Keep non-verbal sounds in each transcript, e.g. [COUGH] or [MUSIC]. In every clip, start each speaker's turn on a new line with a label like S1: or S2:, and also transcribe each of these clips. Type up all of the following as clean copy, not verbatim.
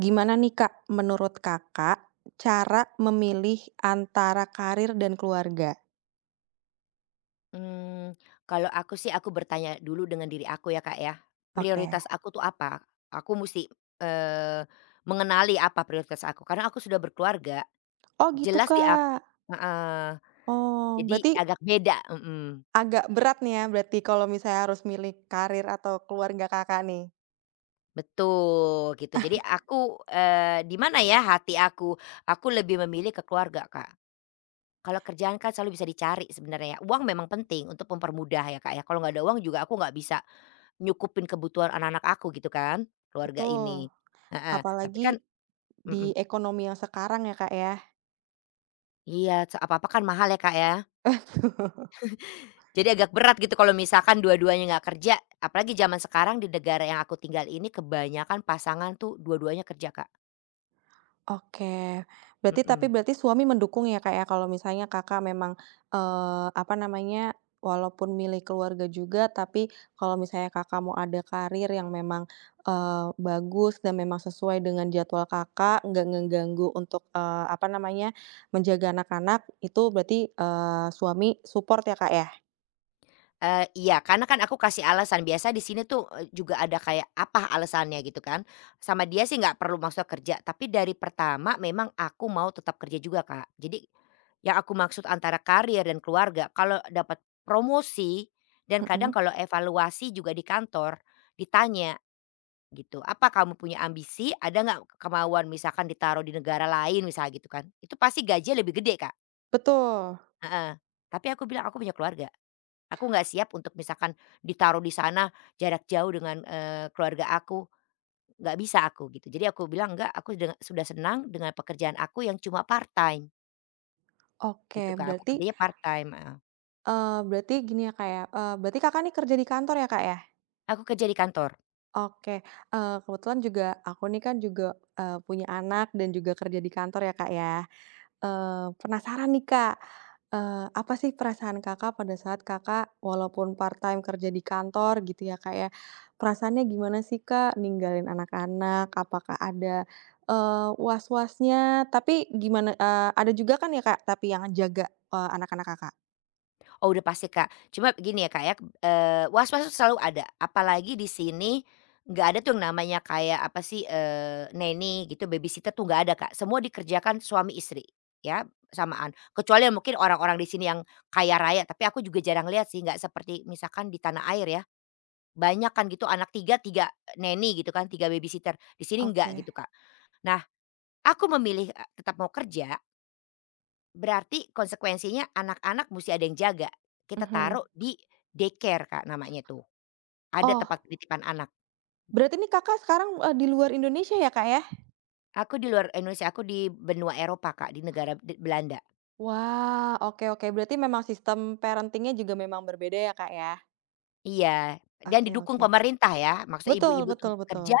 S1: Gimana nih Kak, menurut Kakak, cara memilih antara karir dan keluarga?
S2: Mmm, Kalau aku sih aku bertanya dulu dengan diri aku ya, Kak, ya.
S1: Oke.
S2: Prioritas aku tuh apa? Aku musti, eee, mengenali apa prioritas aku, karena aku sudah berkeluarga,
S1: Oh gitu
S2: jelas di ak
S1: Kak.
S2: heeh.
S1: Oh,
S2: Jadi
S1: berarti
S2: agak beda, mhm,
S1: agak berat nih ya, berarti kalau misalnya harus milih karir atau keluarga Kakak nih?
S2: betul gitu. Jadi aku, di mana ya hati aku? Aku lebih memilih ke keluarga, Kak. Kalau kerjaan kan selalu bisa dicari sebenarnya ya, uang memang penting untuk mempermudah ya, Kak, ya, kalau nggak ada uang juga aku nggak bisa nyukupin kebutuhan anak-anak aku gitu kan, keluarga ini,
S1: Betul.
S2: heeh, tapi kan,
S1: Apalagi di
S2: mhm.
S1: ekonomi yang sekarang ya Kak ya?
S2: Iya, se apa-apa kan mahal ya, Kak, ya. Jadi agak berat gitu kalau misalkan dua-duanya nggak kerja, apalagi zaman sekarang di negara yang aku tinggal ini kebanyakan pasangan tuh dua-duanya kerja, Kak,
S1: Oke. Berarti tapi
S2: mhm.
S1: berarti suami mendukung ya, Kak, ya, kalau misalnya Kakak memang, apa namanya, walaupun milih keluarga juga, tapi kalau misalnya Kakak mau ada karir yang memang, bagus dan memang sesuai dengan jadwal Kakak, nggak ngeganggu untuk, apa namanya, menjaga anak-anak, itu berarti, suami support ya, Kak, ya?
S2: Iya, karena kan aku kasih alasan, biasa di sini tuh, juga ada kayak apa alasannya gitu kan. Sama dia sih nggak perlu maksudnya kerja, tapi dari pertama memang aku mau tetap kerja juga, Kak. Jadi yang aku maksud antara karier dan keluarga, kalau dapat promosi dan kadang
S1: Mhm.
S2: kalau evaluasi juga di kantor ditanya gitu, "Apa kamu punya ambisi? Ada nggak kemauan misalkan ditaruh di negara lain?" Misalnya gitu kan. Itu pasti gajinya lebih gede, Kak,
S1: Betul.
S2: heeh. Tapi aku bilang, "Aku punya keluarga." Aku nggak siap untuk misalkan ditaruh di sana jarak jauh dengan, keluarga aku, nggak bisa aku gitu. Jadi aku bilang, "Enggak, aku sudah senang dengan pekerjaan aku yang cuma part-time,"
S1: Oke,
S2: gitu Kak, aku
S1: berarti,
S2: kerjanya part-time, heeh.
S1: eee, berarti gini ya, Kak, ya, berarti Kakak nih kerja di kantor ya, Kak, ya?
S2: Aku kerja di kantor.
S1: Oke, kebetulan juga aku nih kan juga, punya anak dan juga kerja di kantor ya, Kak, ya. Penasaran nih, Kak, apa sih perasaan Kakak pada saat Kakak walaupun part-time kerja di kantor gitu ya, Kak, ya. Perasaannya gimana sih, Kak, ninggalin anak-anak? Apakah ada, was-wasnya? Tapi gimana ada juga kan ya, Kak, tapi yang jaga, anak-anak Kakak?
S2: Oh udah pasti Kak, cuma gini ya Kak ya, was-was tuh selalu ada, apalagi di sini nggak ada tuh yang namanya kayak apa sih, nanny gitu, babysitter tuh nggak ada Kak, semua dikerjakan suami istri ya samaan. Kecuali yang mungkin orang-orang di sini yang kaya raya, tapi aku juga jarang lihat sih, nggak seperti misalkan di tanah air ya, banyak kan gitu anak 3 3 nanny gitu kan, 3 babysitter, di sini
S1: Oke,
S2: nggak gitu Kak. Nah, aku memilih, tetap mau kerja. Berarti konsekuensinya anak-anak mesti ada yang jaga. Kita
S1: mhm.
S2: taruh di daycare, Kak, namanya tuh. Ada tempat
S1: Oh,
S2: penitipan anak.
S1: berarti ini Kakak sekarang, di luar Indonesia ya, Kak, ya?
S2: Aku di luar Indonesia, aku di benua Eropa, Kak, di negara Belanda.
S1: Wah, oke oke. Berarti memang sistem parenting-nya juga memang berbeda ya, Kak, ya?
S2: Iya, dan
S1: Oke
S2: didukung
S1: oke.
S2: pemerintah ya, maksudnya
S1: Betul
S2: ibu-ibu tuh
S1: betul betul.
S2: kerja,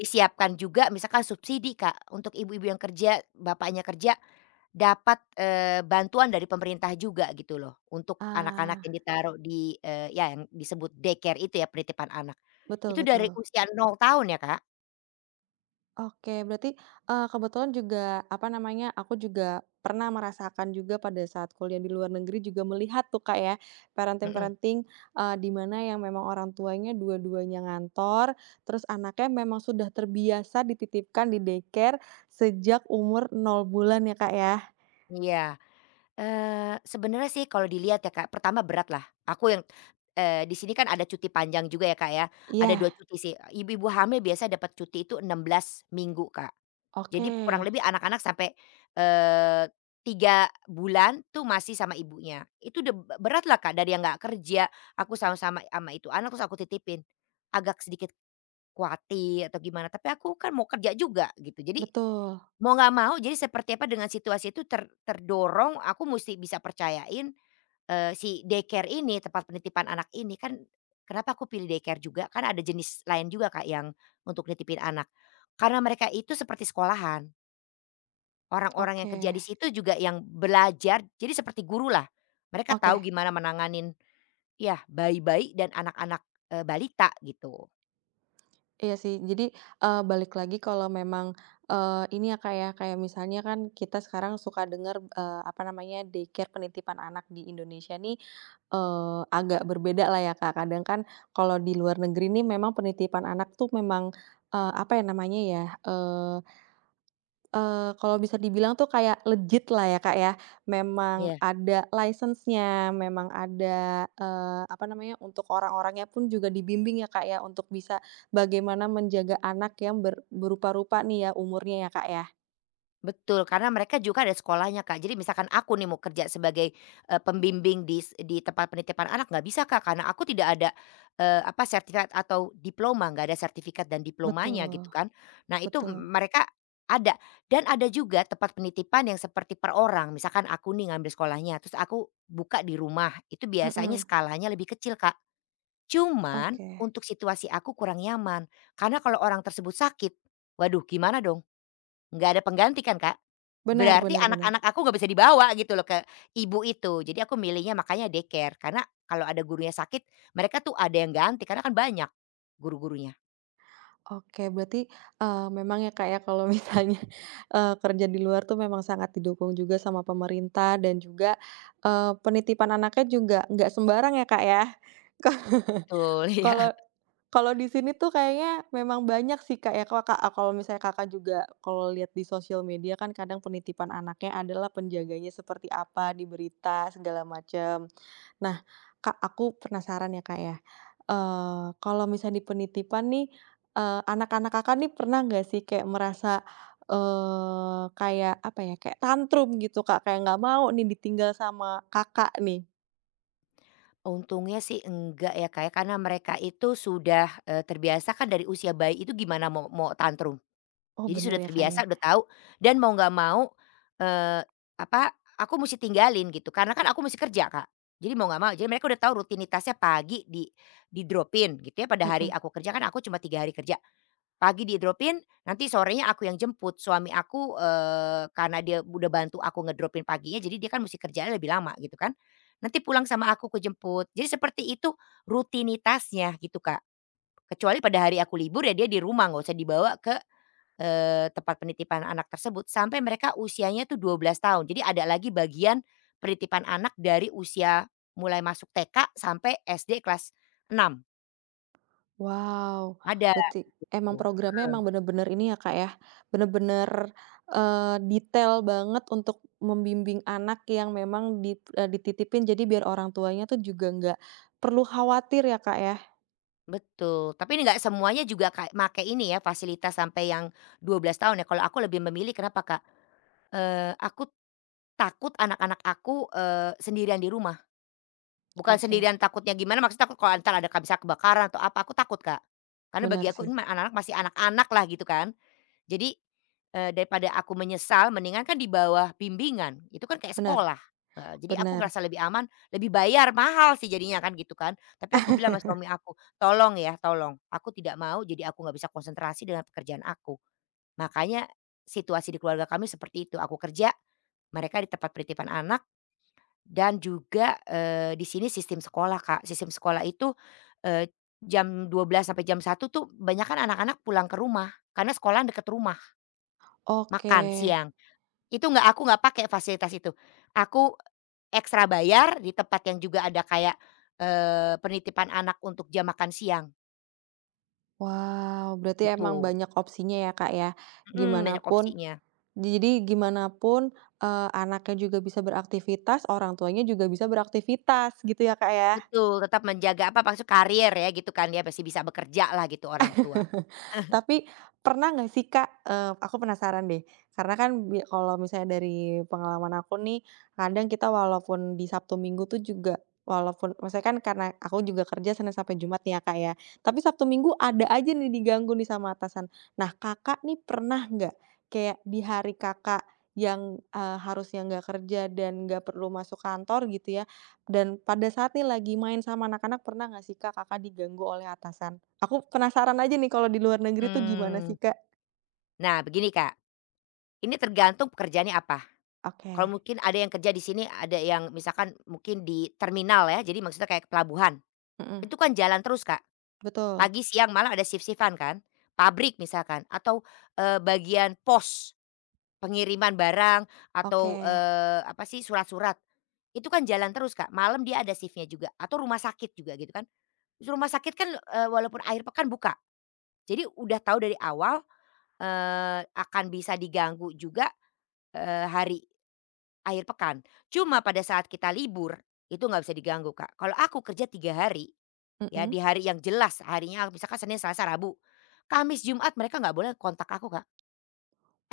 S2: disiapkan juga misalkan subsidi, Kak, untuk ibu-ibu yang kerja, bapaknya kerja, dapat, bantuan dari pemerintah juga gitu loh, untuk anak-anak
S1: Ah,
S2: yang ditaruh di, ya yang disebut daycare itu ya, penitipan anak.
S1: betul
S2: Itu dari
S1: betul.
S2: usia 0 tahun ya, Kak?
S1: Oke, berarti, kebetulan juga, apa namanya, aku juga pernah merasakan juga pada saat kuliah di luar negeri juga melihat tuh, Kak, ya,
S2: Mhm.
S1: parenting-parenting, di mana yang memang orang tuanya dua-duanya ngantor, terus anaknya memang sudah terbiasa dititipkan di daycare sejak umur nol bulan ya, Kak, ya?
S2: Iya, sebenarnya sih kalau dilihat ya Kak, pertama berat lah, aku yang, di sini kan ada cuti panjang juga ya Kak ya, ada 2
S1: Iya,
S2: cuti sih, ibu-ibu hamil biasanya dapat cuti itu 16 minggu Kak. Jadi
S1: oke.
S2: kurang lebih anak-anak sampai, eee, 3 bulan tuh masih sama ibunya, itu udah berat lah Kak dari yang nggak kerja, aku sama-sama sama itu anak, terus aku titipin, agak sedikit kuatir atau gimana, tapi aku kan mau kerja juga gitu. Jadi,
S1: Betul,
S2: mau nggak mau jadi seperti apa dengan situasi itu terdorong aku mesti bisa percayain, si daycare ini, tempat penitipan anak ini kan kenapa aku pilih daycare juga, kan ada jenis lain juga Kak yang untuk nitipin anak. Karena mereka itu seperti sekolahan, orang-orang yang
S1: oke
S2: kerja di situ juga yang belajar, jadi seperti gurulah. Mereka
S1: oke,
S2: tahu gimana menanganin, ya bayi-bayi dan anak-anak, balita gitu.
S1: iya sih. Jadi, balik lagi kalau memang, ini ya, kayak kayak misalnya kan kita sekarang suka dengar, apa namanya, daycare penitipan anak di Indonesia nih, agak berbeda lah ya, Kak. Kadang kan kalau di luar negeri nih memang penitipan anak tuh memang, apa ya namanya ya. Kalau bisa dibilang tuh kayak legit lah ya, Kak, ya. Memang
S2: Iya.
S1: ada license-nya, memang ada, apa namanya, untuk orang-orangnya pun juga dibimbing ya, Kak, ya, untuk bisa bagaimana menjaga anak yang berupa-rupa nih ya umurnya ya, Kak, ya?
S2: Betul, karena mereka juga ada sekolahnya, Kak. Jadi misalkan aku nih mau kerja sebagai, pembimbing di tempat penitipan anak nggak bisa, Kak, karena aku tidak ada, apa, sertifikat atau diploma, nggak ada sertifikat dan diplomanya gitu
S1: Betul
S2: kan. Nah itu
S1: betul,
S2: mereka ada, dan ada juga tempat penitipan yang seperti per orang. Misalkan aku nih ngambil sekolahnya, terus aku buka di rumah, itu biasanya
S1: mhm,
S2: skalanya lebih kecil, Kak. Cuman
S1: oke.
S2: untuk situasi aku kurang nyaman, karena kalau orang tersebut sakit, waduh gimana dong? Nggak ada pengganti kan, Kak.
S1: Benar
S2: Berarti
S1: benar benar.
S2: anak-anak aku nggak bisa dibawa gitu loh ke ibu itu. Jadi aku milihnya makanya daycare, karena kalau ada gurunya sakit, mereka tuh ada yang ganti karena kan banyak guru-gurunya.
S1: Oke, berarti, memang ya, Kak, ya, kalau misalnya, [LAUGHS] kerja di luar tuh memang sangat didukung juga sama pemerintah dan juga, penitipan anaknya juga nggak sembarang ya, Kak, ya? Ka
S2: Betul, [LAUGHS]
S1: kalau
S2: iya.
S1: kalau di sini tuh kayaknya memang banyak sih, Kak, ya, Kakak kalau misalnya Kakak juga kalau lihat di sosial media kan kadang penitipan anaknya adalah penjaganya seperti apa di berita segala macam. Nah, Kak, aku penasaran ya, Kak, ya, kalau misalnya di penitipan nih, anak-anak Kakak nih pernah nggak sih kayak merasa, kayak apa ya, kayak tantrum gitu, Kak, kayak nggak mau nih ditinggal sama Kakak nih?
S2: Untungnya sih enggak ya, Kak, ya, karena mereka itu sudah, terbiasa kan dari usia bayi itu gimana mau mau tantrum.
S1: Oh,
S2: Jadi sudah
S1: bener ya, Kak, ya?
S2: terbiasa, udah tahu dan mau nggak mau, eee, apa, aku mesti tinggalin gitu karena kan aku mesti kerja, Kak. Jadi mau nggak mau, jadi mereka udah tahu rutinitasnya pagi di dropin gitu ya pada hari
S1: Mhm.
S2: aku kerja kan aku cuma 3 hari kerja. Pagi di dropin, nanti sorenya aku yang jemput. Suami aku, karena dia udah bantu aku ngedropin paginya jadi dia kan mesti kerjanya lebih lama gitu kan. Nanti pulang sama aku ku jemput. Jadi seperti itu rutinitasnya gitu, Kak. Kecuali pada hari aku libur ya dia di rumah nggak usah dibawa ke tempat penitipan anak tersebut sampai mereka usianya tuh 12 tahun. Jadi ada lagi bagian penitipan anak dari usia mulai masuk TK sampai SD kelas 6
S1: Wow,
S2: ada
S1: berarti emang
S2: gitu.
S1: programnya emang bener-bener ini ya, Kak, ya, bener-bener, detail banget untuk membimbing anak yang memang dititipin jadi biar orang tuanya tuh juga nggak perlu khawatir ya, Kak, ya?
S2: Betul, tapi ini nggak semuanya juga kayak make ini ya fasilitas sampai yang 12 tahun ya, kalau aku lebih memilih kenapa Kak, aku takut anak-anak aku, sendirian di rumah. Bukan
S1: Oke,
S2: sendirian takutnya gimana, maksud takut kalau entar ada bisa kebakaran atau apa, aku takut Kak. Karena bagi
S1: benar
S2: aku
S1: sih,
S2: ini mah anak-anak masih anak-anak lah gitu kan. Jadi, daripada aku menyesal mendingan kan di bawah bimbingan, itu kan kayak
S1: benar,
S2: sekolah, heeh. Jadi aku
S1: benar.
S2: ngerasa lebih aman, lebih bayar mahal sih jadinya kan gitu kan. Tapi aku
S1: [LAUGHS]
S2: bilang sama suami aku, "Tolong ya, tolong, aku tidak mau jadi aku nggak bisa konsentrasi dengan pekerjaan aku." Makanya situasi di keluarga kami seperti itu, aku kerja, mereka di tempat penitipan anak dan juga, di sini sistem sekolah, Kak. Sistem sekolah itu, eee, jam 12 sampai jam 1 tuh banyak kan anak-anak pulang ke rumah, karena sekolah deket rumah.
S1: Oke,
S2: Makan siang, itu nggak aku nggak pakai fasilitas itu. Aku ekstra bayar di tempat yang juga ada kayak, penitipan anak untuk jam makan siang,
S1: wow, berarti emang
S2: gitu.
S1: banyak opsinya ya, Kak, ya?
S2: Mhm,
S1: Gimana
S2: banyak
S1: pun
S2: opsinya.
S1: gimana pun, anaknya juga bisa beraktivitas, orang tuanya juga bisa beraktivitas gitu ya, Kak, ya?
S2: Betul, tetap menjaga apa, maksud karier ya gitu kan, dia masih bisa bekerja lah gitu orang tua.
S1: [LAUGHS] Tapi pernah nggak sih, Kak, aku penasaran deh, karena kan kalau misalnya dari pengalaman aku nih, kadang kita walaupun di Sabtu Minggu tuh juga walaupun maksudnya kan karena aku juga kerja Senin sampai Jumat nih ya, Kak, ya, tapi Sabtu Minggu ada aja nih diganggu nih sama atasan. Nah, Kakak nih pernah nggak kayak di hari Kakak yang, harusnya nggak kerja dan nggak perlu masuk kantor gitu ya, dan pada saat nih lagi main sama anak-anak, pernah nggak sih, Kak, Kakak diganggu oleh atasan? Aku penasaran aja nih kalau di luar negeri tuh gimana sih,
S2: Mmm,
S1: Kak?
S2: nah begini Kak, ini tergantung pekerjaannya apa.
S1: Oke,
S2: Kalau mungkin ada yang kerja di sini, ada yang misalkan mungkin di terminal ya, jadi maksudnya kayak pelabuhan,
S1: mhm.
S2: itu kan jalan terus Kak.
S1: Betul,
S2: Pagi, siang, malam ada shift shiftan kan, pabrik misalkan atau, bagian pos, pengiriman barang atau,
S1: oke.
S2: apa sih, surat-surat. Itu kan jalan terus, Kak, malam dia ada shiftnya juga atau rumah sakit juga gitu kan. Terus rumah sakit kan, walaupun akhir pekan buka, jadi udah tahu dari awal, akan bisa diganggu juga, hari akhir pekan. Cuma pada saat kita libur, itu nggak bisa diganggu, Kak. Kalau aku kerja 3 hari, ya
S1: Mhm.
S2: di hari yang jelas, harinya misalkan Senin, Selasa, Rabu. Kamis, Jumat mereka nggak boleh kontak aku, Kak.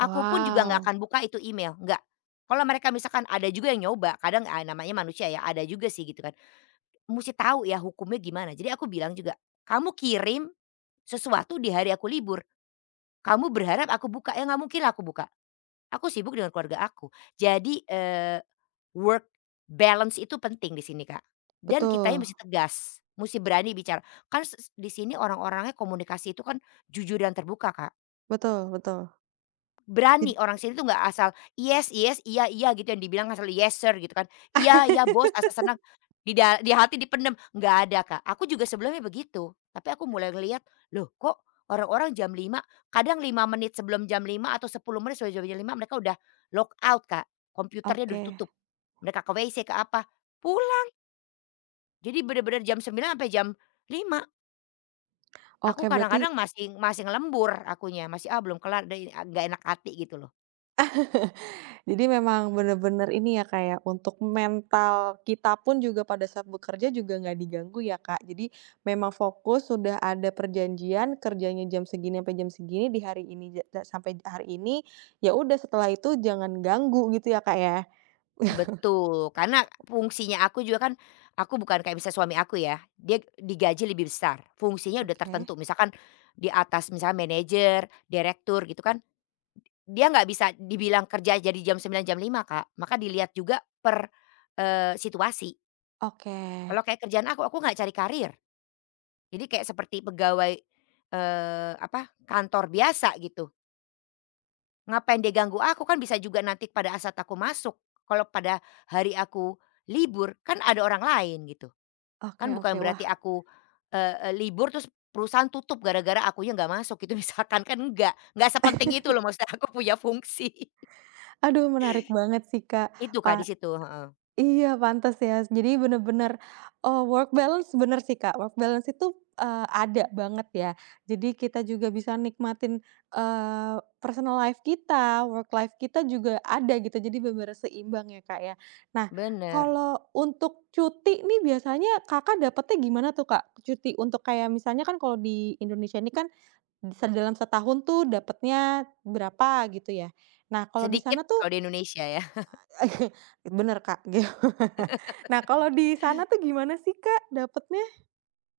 S2: Aku pun juga nggak akan buka itu email, nggak. Kalau mereka misalkan ada juga yang nyoba, kadang, namanya manusia ya, ada juga sih gitu kan. Mesti tahu ya hukumnya gimana. Jadi aku bilang juga, "Kamu kirim sesuatu di hari aku libur, kamu berharap aku buka? Ya nggak mungkin lah aku buka. Aku sibuk dengan keluarga aku." Jadi, work balance itu penting di sini, Kak, dan kitanya
S1: betul
S2: mesti tegas, mesti berani bicara. Kan di sini orang-orangnya komunikasi itu kan jujur dan terbuka, Kak.
S1: betul betul. Jed
S2: Berani orang sini tuh nggak asal, "Yes, yes, iya, iya," gitu yang dibilang asal, "Yes, sir," gitu kan, "Iya, iya, bos,"
S1: [LAUGHS]
S2: asal senang, di hati dipendem nggak ada, Kak. Aku juga sebelumnya begitu, tapi aku mulai ngelihat, loh kok orang-orang jam 5 kadang 5 menit sebelum jam 5 atau 10 menit sebelum jam 5 mereka udah lock out, Kak, komputernya udah
S1: Oke
S2: ditutup. Mereka ke WC, ke apa, pulang. Jadi bener-bener jam 9 sampai jam 5. Aku
S1: oke, berarti
S2: kadang-kadang masih masih ngelembur akunya, masih, "Ah, belum kelar," nggak enak hati gitu loh.
S1: jadi memang bener-bener ini ya, Kak, ya, untuk mental kita pun juga pada saat bekerja juga nggak diganggu ya, Kak? Jadi memang fokus sudah ada perjanjian kerjanya jam segini sampai jam segini di hari ini ja da sampai hari ini, ya udah setelah itu jangan ganggu gitu ya, Kak, ya?
S2: Betul, karena fungsinya aku juga kan, aku bukan kayak misalnya suami aku ya, dia digaji lebih besar, fungsinya udah
S1: Oke.
S2: tertentu. Misalkan di atas misalnya manajer, direktur gitu kan, dia nggak bisa dibilang kerja jadi jam 9 jam 5 Kak. Maka dilihat juga per, situasi.
S1: Oke
S2: Kalau kayak kerjaan aku nggak cari karir. Jadi kayak seperti pegawai, apa, kantor biasa gitu. Ngapain dia ganggu aku, kan bisa juga nanti pada saat aku masuk, kalau pada hari aku libur, kan ada orang lain gitu.
S1: oke
S2: Kan bukan
S1: oke. Wah,
S2: berarti aku, eee eee, libur terus perusahaan tutup gara-gara aku akunya nggak masuk itu [LAUGHS] misalkan, kan enggak. Nggak sepenting itu loh maksudnya aku punya fungsi. [LAUGHS]
S1: aduh menarik banget sih, Kak.
S2: Itu Kak, di
S1: Pa
S2: situ, heeh.
S1: iya pantas ya. Jadi bener-bener, work balance bener sih, Kak. Work balance itu, ada banget ya. Jadi kita juga bisa nikmatin, eee, personal life kita, work life kita juga ada gitu. Jadi bener-bener seimbang ya, Kak, ya. Nah,
S2: Bener,
S1: kalau untuk cuti nih biasanya Kakak dapetnya gimana tuh, Kak? Cuti untuk kayak misalnya kan kalau di Indonesia ini kan dalam setahun tuh dapatnya berapa gitu ya. Nah kalau di
S2: sedikit
S1: sana
S2: kalau di
S1: tuh.
S2: Indonesia ya.
S1: [LAUGHS] Bener Kak, gitu. [LAUGHS] Nah kalau di sana tuh gimana sih Kak dapatnya?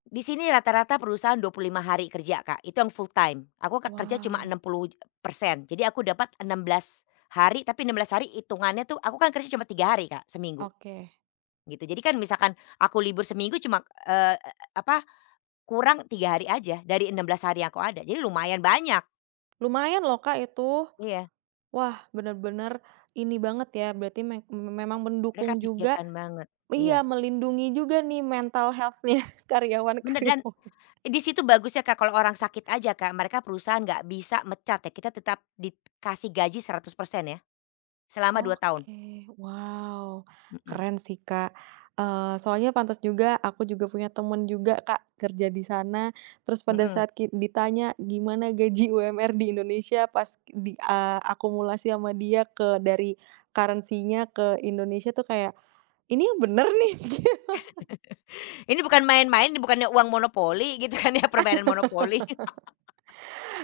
S2: Di sini rata-rata perusahaan 25 hari kerja, Kak, itu yang full time. Aku kerja cuma enam
S1: Wow,
S2: puluh persen Jadi aku dapat 16 hari, tapi 16 hari hitungannya tuh aku kan kerja cuma 3 hari, Kak, seminggu
S1: oke.
S2: gitu. Jadi kan misalkan aku libur seminggu cuma, apa, kurang 3 hari aja dari 16 hari yang aku ada. Jadi lumayan banyak.
S1: Lumayan loh Kak itu.
S2: Iya,
S1: Wah bener-bener ini banget ya, berarti memang mendukung
S2: mereka
S1: juga,
S2: pikirkan banget.
S1: iya,
S2: Iya,
S1: melindungi juga nih mental health-nya [LAUGHS]
S2: bener dan
S1: karyawan-karyawan.
S2: di situ bagusnya, Kak, kalau orang sakit aja, Kak, mereka perusahaan nggak bisa mecat ya, kita tetap dikasih gaji 100% ya selama 2 tahun.
S1: Oke, wow,
S2: Mhm,
S1: keren sih, Kak. Soalnya pantas juga, aku juga punya temen juga, Kak, kerja di sana, terus pada
S2: mhm.
S1: saat ditanya gimana gaji UMR di Indonesia pas di akumulasi sama dia dari currency-nya ke Indonesia tuh kayak, "Ini yang bener nih." [LAUGHS]
S2: [LAUGHS] Ini bukan main-main, ini bukannya uang monopoli [LAUGHS] gitu kan ya, permainan monopoli. [LAUGHS]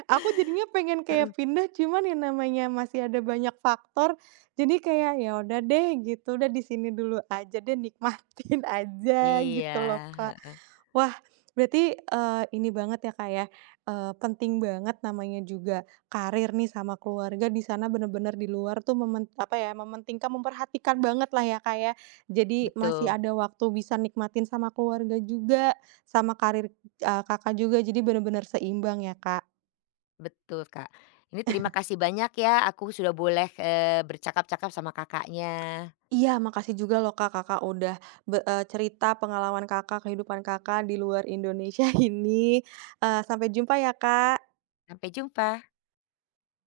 S1: Aku jadinya pengen
S2: Heeh.
S1: kayak pindah, cuman yang namanya masih ada banyak faktor, jadi kayak, "Ya udah deh," gitu, "udah di sini dulu aja deh, nikmatin [LAUGHS] aja,"
S2: Iya,
S1: gitu loh, Kak.
S2: heeh.
S1: Wah, berarti, ini banget ya, Kak, ya, penting banget namanya juga karir nih sama keluarga di sana bener-bener di luar tuh apa ya, mementingkan, memperhatikan banget lah ya, Kak, ya. Jadi masih
S2: Betul,
S1: ada waktu bisa nikmatin sama keluarga juga, sama karir, Kakak juga, jadi bener-bener seimbang ya, Kak.
S2: betul, Kak. Ini terima kasih banyak ya, aku sudah boleh, bercakap-cakap sama Kakaknya.
S1: Iya, makasih juga loh, Kak, Kakak udah cerita pengalaman Kakak, kehidupan Kakak di luar Indonesia [LAUGHS] ini. Sampai jumpa ya, Kak.
S2: Sampai jumpa.